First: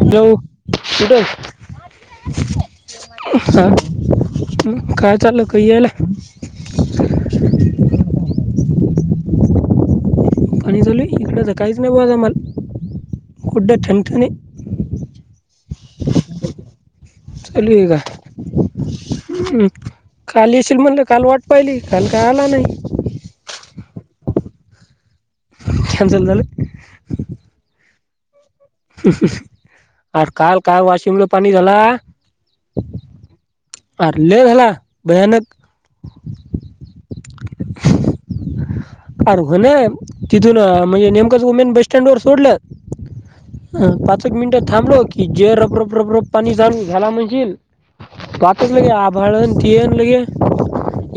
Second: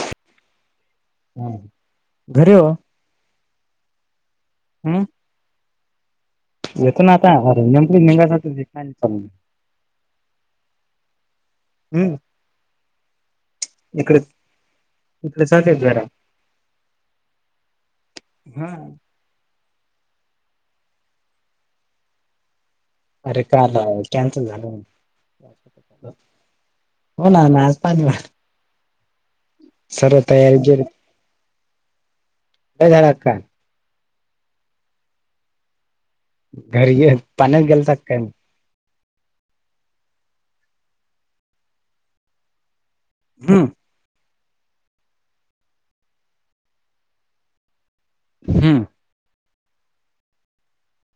Hello कुठं हा घरी हो हा हम्म कायचाचालं काइ येळे येतो ना आता अरे मंगाचा पणीसली इकड स कायच नाही बत हम्म आम्हाला गुड टमक इकडे नाही इकडे साधे आहेत जरा लू हा का काल येशील म्हणलं काल वाट पाहिली काल काय आला नाही अरे का कॅन्सल झालं न कॅन्सल झाले हो ना ना आज पाणी वा अर तयारी काल काय बियारी वाशिम ला पाणी झाला एन हेळ अक्का पार्ले ला भयानक घरी ये पाण्यात गेलता काय मग अर हो ना तिथून म्हणजे नेमकंच उमेन बस स्टँड वर सोडलं हम् ह पाच एक मिनटं थांबलो क जे रब रप रब रप पाणी जा घ्याला म्हणजे हम्म पाातलग आ भळ तीनलग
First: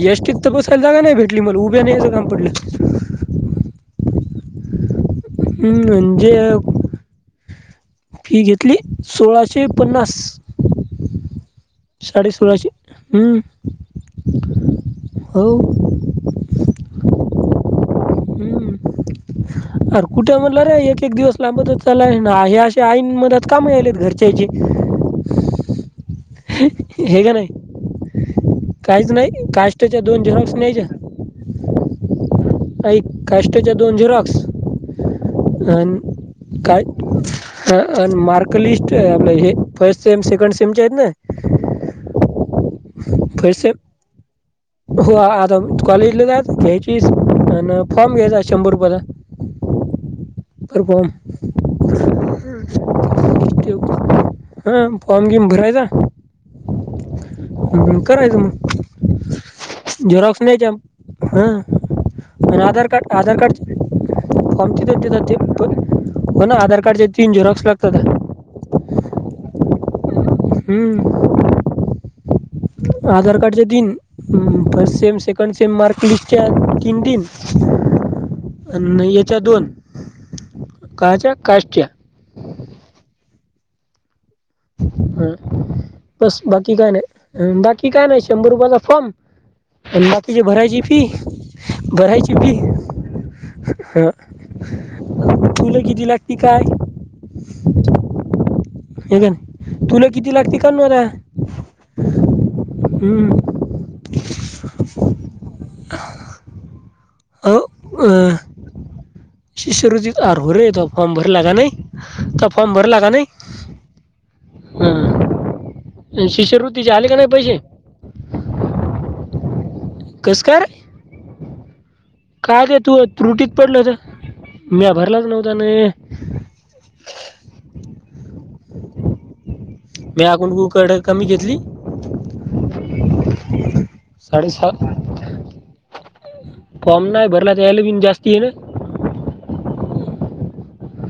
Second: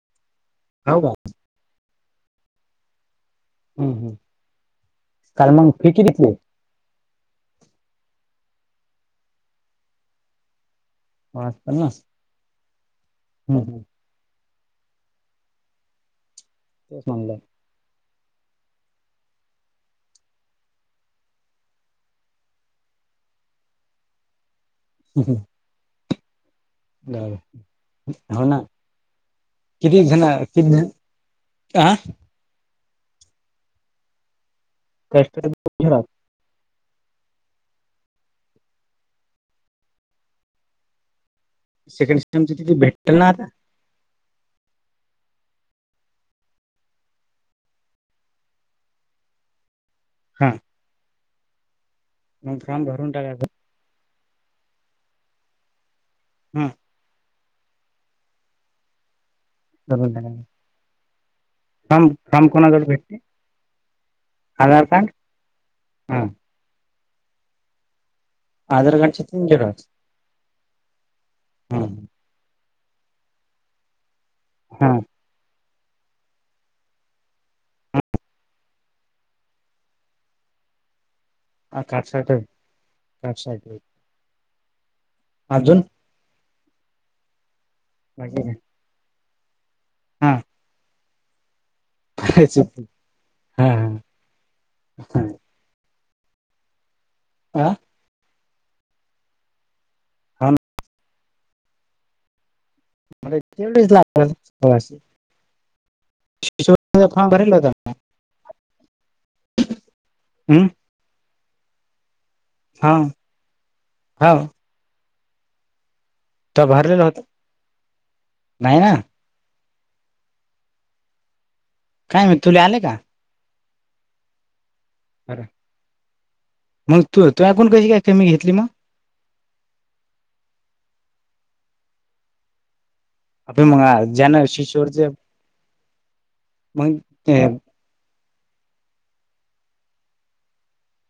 यष्ट तर बस काल हो जागा का नाही भेटली मला, उभ्याना याचं काम पडलं. हम् हम्. हम् म्हणजे? फी घेतली सोळाशे पन्नास. पाच पन्नास? साडे सोळाशे, ह्म हम्म हम्म हो. ते चांगलंय. हम्म. अरे कुठे म्हणलं रे, एक-एक दिवस लांबत चालाय, ना हे अशे आईन मधात काम आलेत घरच्याचे. ह ह. हे का नाही हो ना काहीच नाही, काष्टाच्या दोन झेरॉक्स न्यायच्या. आह? आइक कास्टच्या दोन झेरॉक्स अन काय ह अन मार्क लिस्ट आहे आपलं, हे फर्स्ट सेम सेकंड सेमचे आहेत ना? सेकंड सेमचे तिथं भेटत ना. फर्स्ट सेम हो आता कॉलेजला जात, घ्यायचीस आन फॉर्म घ्यायचा शंभर रुपयाचा. हो [inaudible] हा. पररभि्य मग फॉर्म भरून टाकायचा [unintelligible] [inaudible] ह फॉर्मबीम भरायचा? ह्म. ह करायचं मग, जरूर द्या झेराक्स न्यायच्या हं. फॉर्म फॉर्म अन कोणाकडे आधार कार्ड, भेटते आधार कार्ड फॉर्म आधार तिथेच कार्ड देतात, ते हा पण ना आधार कार्डचे तीन झेरॉक्स लागतात. आधार कार्डच्या तिनं झेरॉक्स? हम्म. ह्म. आधार कार्ड च्या तीन, हा first sem, second sem mark लिस्टच्या तीन तीन. याच्या दोन, काहच्या कास्टच्या. कातर, [inaudible] ह बस बाकी काय नाही, बाकी काय नाही शंभर रुपयाचा फॉर्म अन हा बाकीचे भरायची फी. भरायची मॅरेज फी सर्टिफिकेट, हा हा हा [unintelligible] तुलं किती लागती काय, हा. हाय का नाय? तुला किती फॉर्म लागते कान रे [unintelligible] हम्म. तेवढीच लागणार, सोळासे [unintelligible] फार्म भरेल अहो होता काय? अ, शिष्यवृत्तीचा आर भरे तुया फॉर्म भरला नाई, कप फॉर्म भर हा ला कां नाही? हो तो शिष्यवृत्तीचे भरलेला आले का होता नाही पैसे? नाही ना. कस कायरे, काय माहित तुला कांग आले का तू त्रुटीत पडलो तर, म्या भरलाच अरे नव्हता ना. मग तू तुयाकूण कशी काय कमी घेतली मग? म्याया अण कुन कड कमी घेतली? अबे मग आ- ज्यानं साडेसात, शिशुवरचे मग फॉम नाही ते भरला कांयला बि जास्त तीळ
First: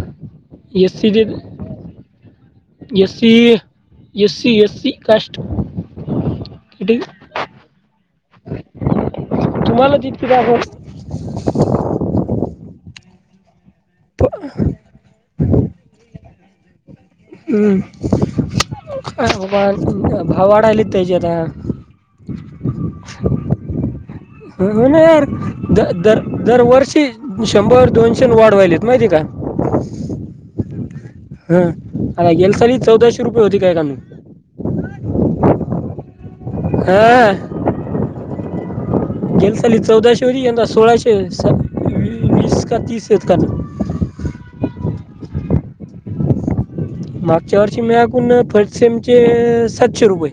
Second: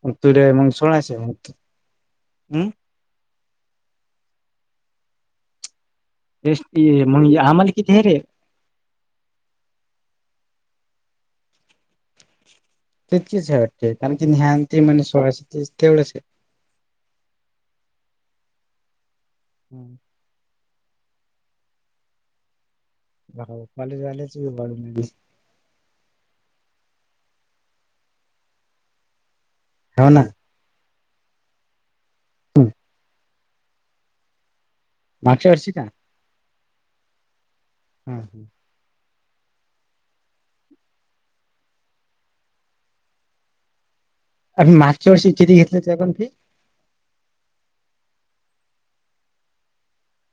मग तुले मग सोळाशे मक् हम्. ये. सी, ये. सी, ये सी काष्ट म्हग आम्हाला किती हे रे. तुम्हालाचितके दखव. तितकीच हे वाटते कारण की जञान त म्हण सोळा तेवढंच आहे. हम् भवाड ल तयजता ब कॉलेज वालेज. होनर द दर दरवर्षी शंभर दोनशेन वाढ व्हायलीेत माहिती आहे का? हो ना. हा आला येल साली चौदाशे रुपये होती काय काणू मागच्या अरशी का? हा हम हम गेल साली चौदाशे वरी यंदा सोळाशे स वीस का तीस येत का? आणि् मागच्या वर्षी किती घेतले हो ते आपण फी मागच्या वर्षी मळाकून फरसेमचे सातशे रुपये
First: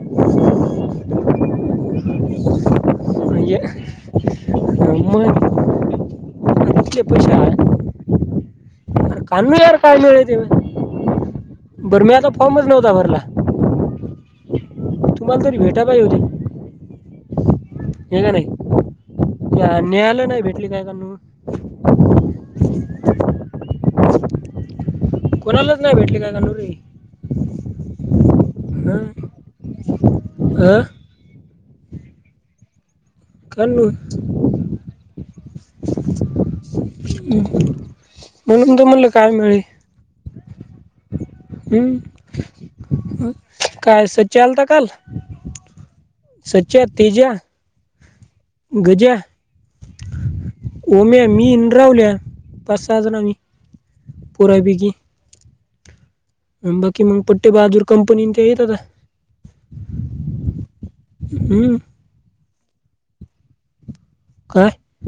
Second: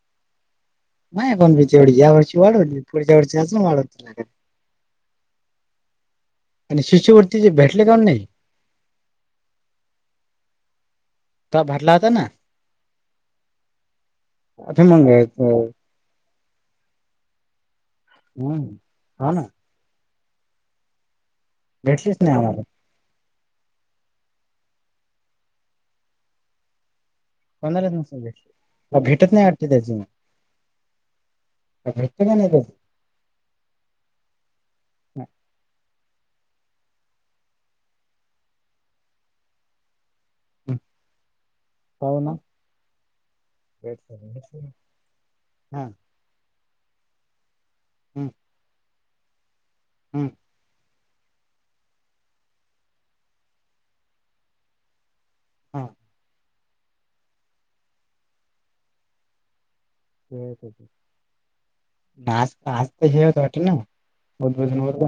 माय पण तेव्या वर्षी वाढव पुढच्या वर्ष ला आणि शिशूवरतीचे भेटले काण नाही. कण यार कायली हतीे. तवा भरला बर होता मी ना आता फॉर्मच नव्हता भरला. अ मंगच बा हो हे का नाही हम्म हा ना न्यायालय नाही भेटले काय का? भेटलीच नाही आम्हाला कोणालाच नाही भेटली काय गंडुरी पंधरा दिस भेटत नाही वाटते त्याची अ भ का नाही. काणू म्हणून तमला काय मिळेल. हं हम्म काय भेटते सच्चा आलता काल हा स् तेजा हम्म गज्या हम्म ओम्या मी इन रावल्या पाच सहा जण मी पुरापैकी हा बाकी मग पट्टे बाहाजूर कंपनी ते येत आता हम्म ना आ जेवत वाट ना काय उद्भजन वर्ग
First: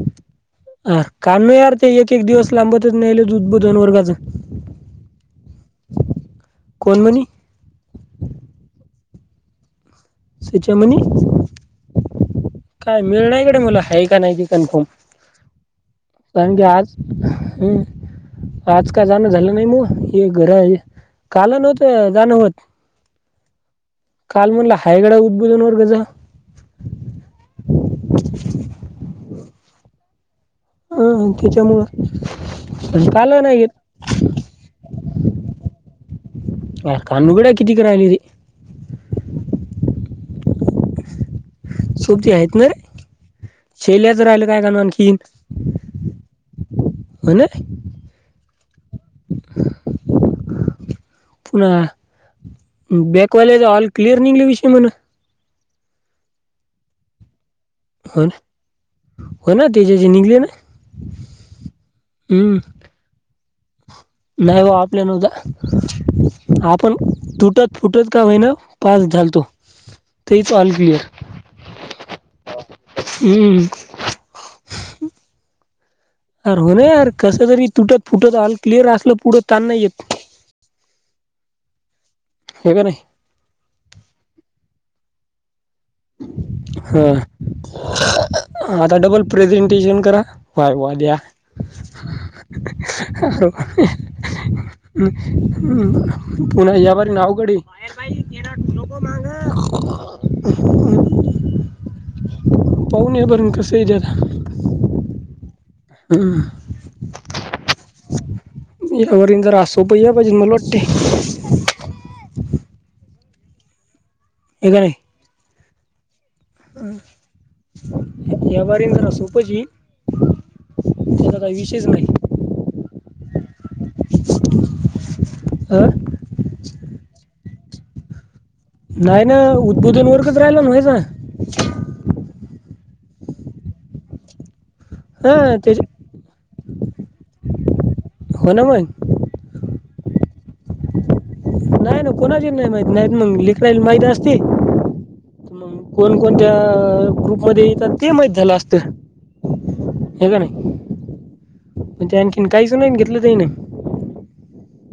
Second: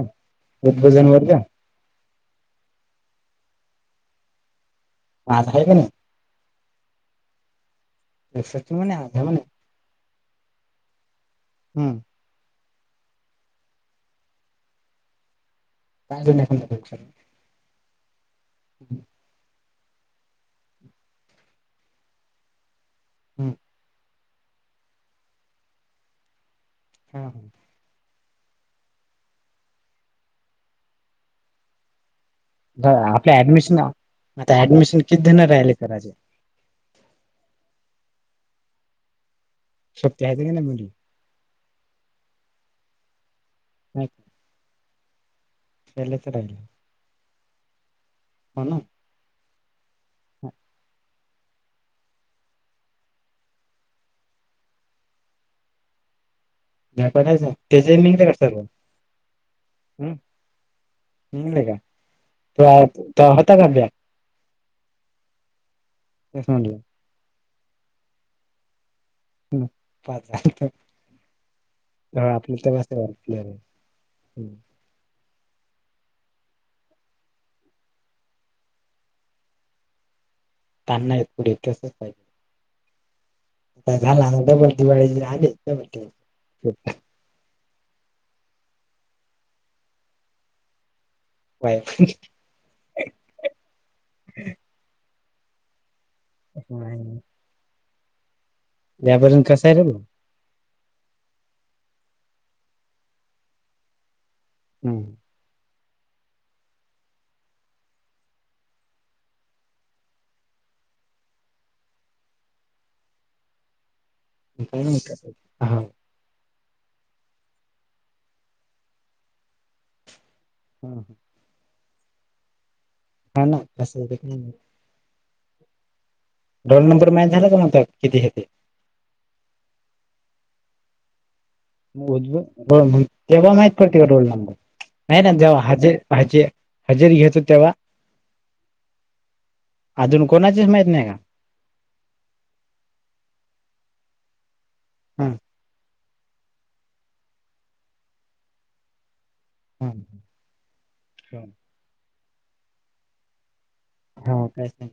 अर उद्भजन वर्ग कान यार ते एक एक दिवस लांबतच न्याल उद्बोधन वर्गाच हा का ना कोणमणी एक म आ म्ह सुचेमणी हम्म काय मिळ नाहीकडे मुला ह का नाही की कन्फर्म काय अजून सांगे एखादा आज पेक्षा हम् आज काल जाणं झालं नाही मग हे घर काल नवत जाणं होत. हम्म काल म्हणलं हायगडा उद्भुजन वर्गजा हा हा ह त्याच्यामुळ. आपल ऍडमिशन, आता ऍडमिशन कितीजण राहिले करायचे. अ कानुगड्या किती करायली ती. सत्या त्यागणी म्होनोली सोबती आहेत कोण शेल्या राहिलं तर काय करणार आणखीन. शेल्यात राहिल हो ना ह ना ह हा पुन बॅकवाल्याचा ऑल क्लिअर निंगला विषय म्हण माप्यात हाय काय. तेच मी घेऊन हो काय ना करू हो ना त्याच्याचे हम् निघले ना ह् लेका हम्म ते हा तवा होता का ब्या नाही हो आपल्या नदा तेच म्हणलं आपण तुटत फुटत का होई ना पास झालत ह पासं झालत. भावा आपले तवाच ऑल क्लिअर हाय. हम्म हम् अर हो नार कसंतरी तुटत फुटत ऑल क्लिअर असलं पुढं ता नाही येत तांना आहेते पुढं तसं चं पाहिजे होय का नाही आ झाला बर झाल [unintelligible] हां आता डबल प्रेझेंटेशन करा वाय वा द्या बाय [inaudible] पुर्ण [unintelligible] अवघड हे. [unintelligible] [inaudible] पाहन बरून कस आहे जता हम्म हम यावरन जरा असोपय या पाहिजे मला वाटते हे [unintelligible] [inaudible] अ या बारी जरा सोपज ही जरा [unintelligible] ह ना कस येत काय माहित. हा रोल नंबर माहित झाला का म्हटले किती हाय ते नाही ना [inaudible] वर्कच राहिला ना माझा हां त्याच्या [unintelligible] ह हजेरी घेतो तेव्हा हो ना मग. अजून कोणाचीच माहत नाही का? नाही ना कोणाचीच नाही माहती नाही त मंग लेकराईल माहीत असती हा मंग कोण कोणत्या ग्रुपमध्ये येतात ते माहीत झालं असतं. हे का नाही पण ते आणखीन काहीच नाही घेतलं त्याने हा काहीच नाय.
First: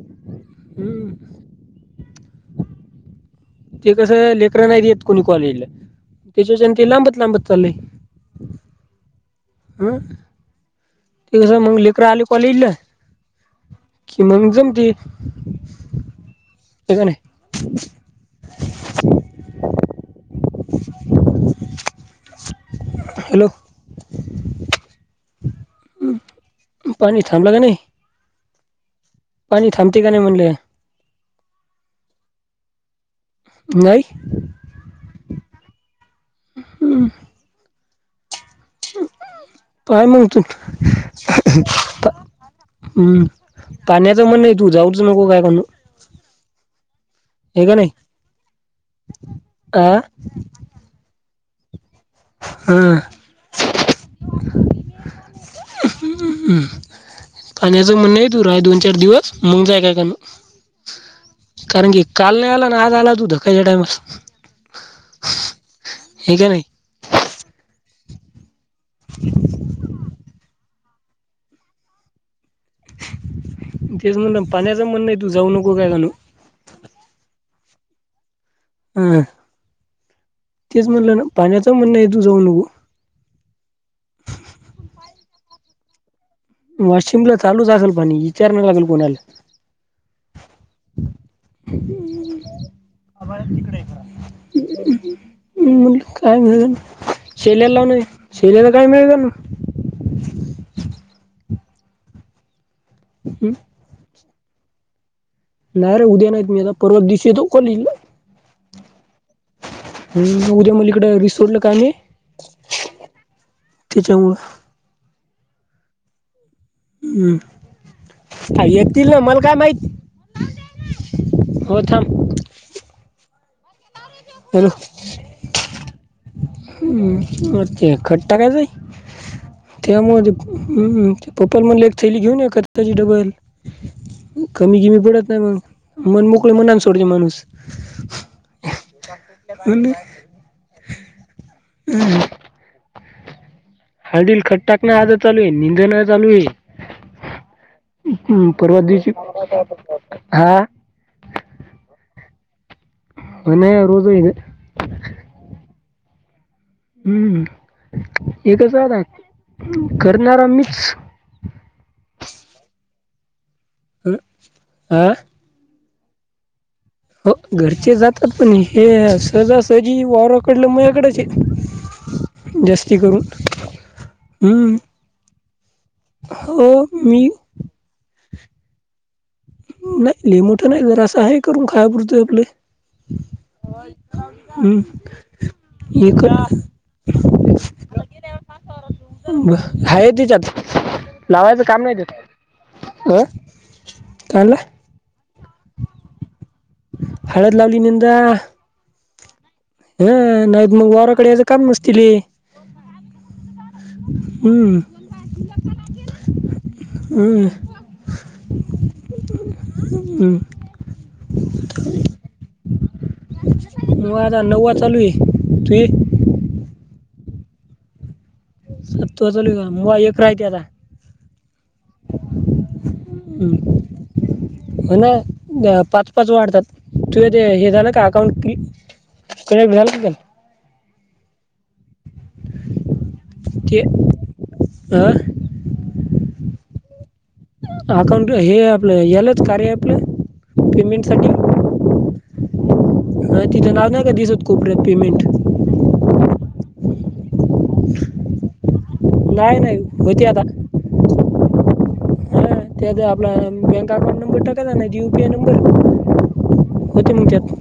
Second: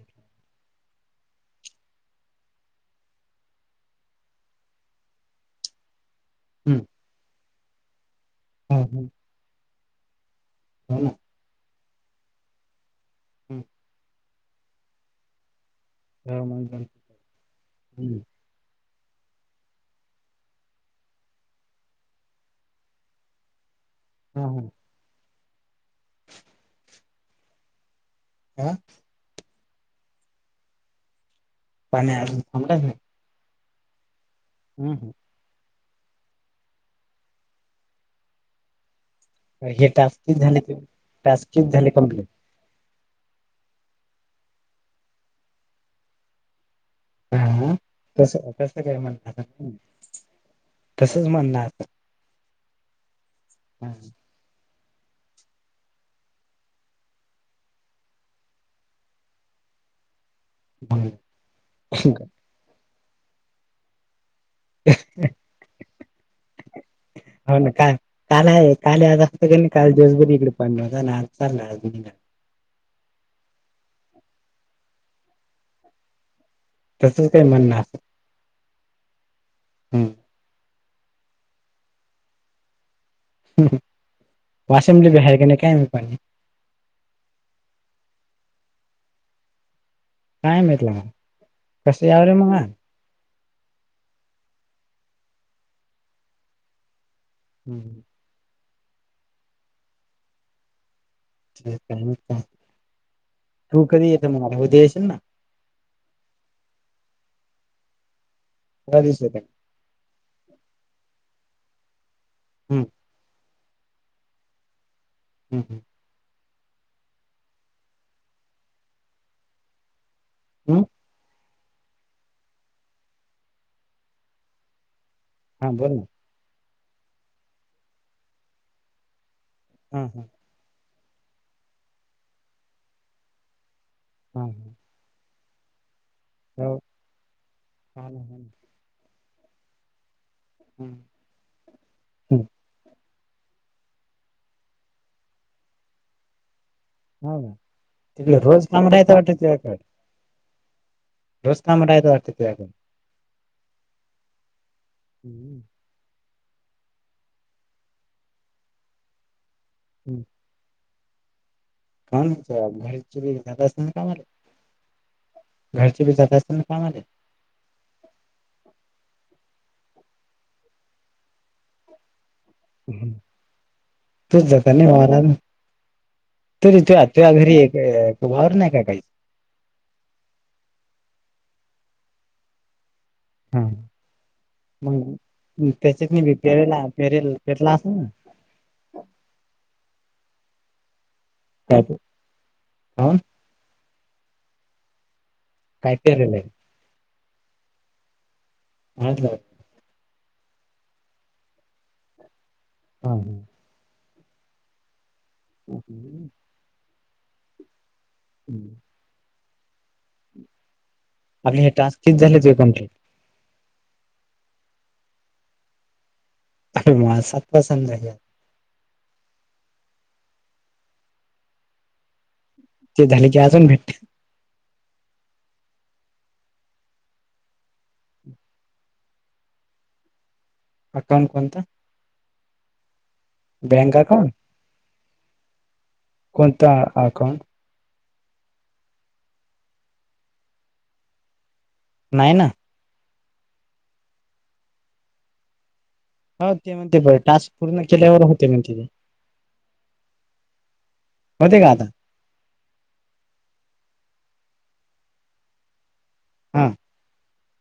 हम्म. ते कसं लेकरं नाहीत येत कोणी कॉलेजला त्याच्या च्याने ते लांबत लांबत चाललंय. हां हू. आं. हो ना. त ज मंग लेकर आले कॉलेज ला हम्म. कि मंग जमतील हे का नाय. [inaudible] हॅलो. ह ह. [inaudible] पाणी थांबल क नई. आ. पाणी थांबते का नाही म्हणल. पाणी अजून थांबल नाही. नाही. ऊ हुं हे काय टास्कच म्हगतो. झाले ते टास्कच झाले कंप्लीट हम्म पाण्याचं म्हणण आहे नाही तू जाऊच नको काय म्हणू. हा नाही तस कस काय म्हणणार आ तसच म्हणण आहे. हा. हम् हू. ह् पाण्याचं म्हणणं आहे तू राय दोन चार दिवस मग जाय काय काम कारण की काल नाही आला ना आज आला तू धकायच्या टायमाला. हो न का का नाही. काल आलो असतो तरी काल दिवसभरी इकडे पाणी होत आणि आज [unintelligible] तेच म्हण पाण्याचं म्हणण आहे तू जाऊ नको काय गणू. तसंच काही म्हणणं आहे. हम्म हम्म तेच म्हणलं ना पाण्याच म्हणणं आहे तू जाऊ नको. हुं हू वाषम ले बी हाय का नाय काय माहीत पाणी. वाशिम ला चालू झालं पाणी विचारयला लागेल कोणाला. [unintelligible] आ मु काय घ शेल्या लावून हम्म शेल्याला काय मिळे त्यां ते का का हमम. तू कधी येतं मला उद्याशील ना. नाही रे उद्या नाहीत मी आता परवा दिवशी येतो कॉलेजला. हधश. हम उद्या मुलीकड रिसोर्टला का नाही.. हम्म त्यािच्यामुळे. हं हं हम्म येतील ना मल काय माहिती. हम. होथम. हॅलो, हां बोल ना. हम्म ते खट्टा कायय हा हा तेमुळे. हम्म पप्पाल म्हणला एक ैली घेऊन ये का त्याची डबल हा कमी हा किमी पडत नाही मग मन मोकळे हो मनात सोडते माणूस हा ह म्ह हम्म हम् हम्म. हळदीील खट्टाकणं आज चालू आहे निंदण चालू आहे हा त हम्म, रोज परवा कमरा दिवशी येत वाटतकडे हा रस् का म्ह रायेत वाते तू म्हणे रोज आहे ते. हम्म एकच राहता करणारा मीच कामच घरी चुरी जात असत ना अ, कामला हा घरची बी जात असेल ना कामाला हो घरचे जातात पण हे सजासजी वारकडलं म्याकडच जास्ती करून तूच जात हम्म, नाही मार हो तु तू तू मी घरी एक त ववर नाही काही नाही लले मोठं नाही जरा अस हे करून खायपुरतं आपले हा. मग त्याच्यातनी एक बी पेरेला पेरेल पेरला असेल ना ह तिच्यात लावायचं काय काम नाही त्यात काऊन अं कालं कायतरलंय हळद लावलीनंद हलं हह नाही मग वाराकडे याच का मसतील ह ह हम ह अ हम्म हम् आपले हे टास्कीच झालेच पण आ नववा चालू आहे तु अर मला सत्पसंद रा सत् तू चलू मुग एक राहती आता ते झाले की अजून हम्म भेट हो ना पाच पाच वाढतात तु ते हे झालं का अकाउंट क को भणालन अकाउंट कोत ते बँक अकाउंट अ कोणतां अकाउंट अकाउंट हे आपलं यालाच कार्य आपलं पेमेंट सा नाही ना ह तिथं नाव नाही का दिसत कोपऱ्यात पेमेंट हो ते म्हणते ब टास्क पूर्ण केल्यावर होते म्हणतेे नाही नाही होती आता होते का आता ह त्या आपला बँक अकाउंट नंबर टाकायचा नाही यू पीआय हा नंबर होते मग त्यात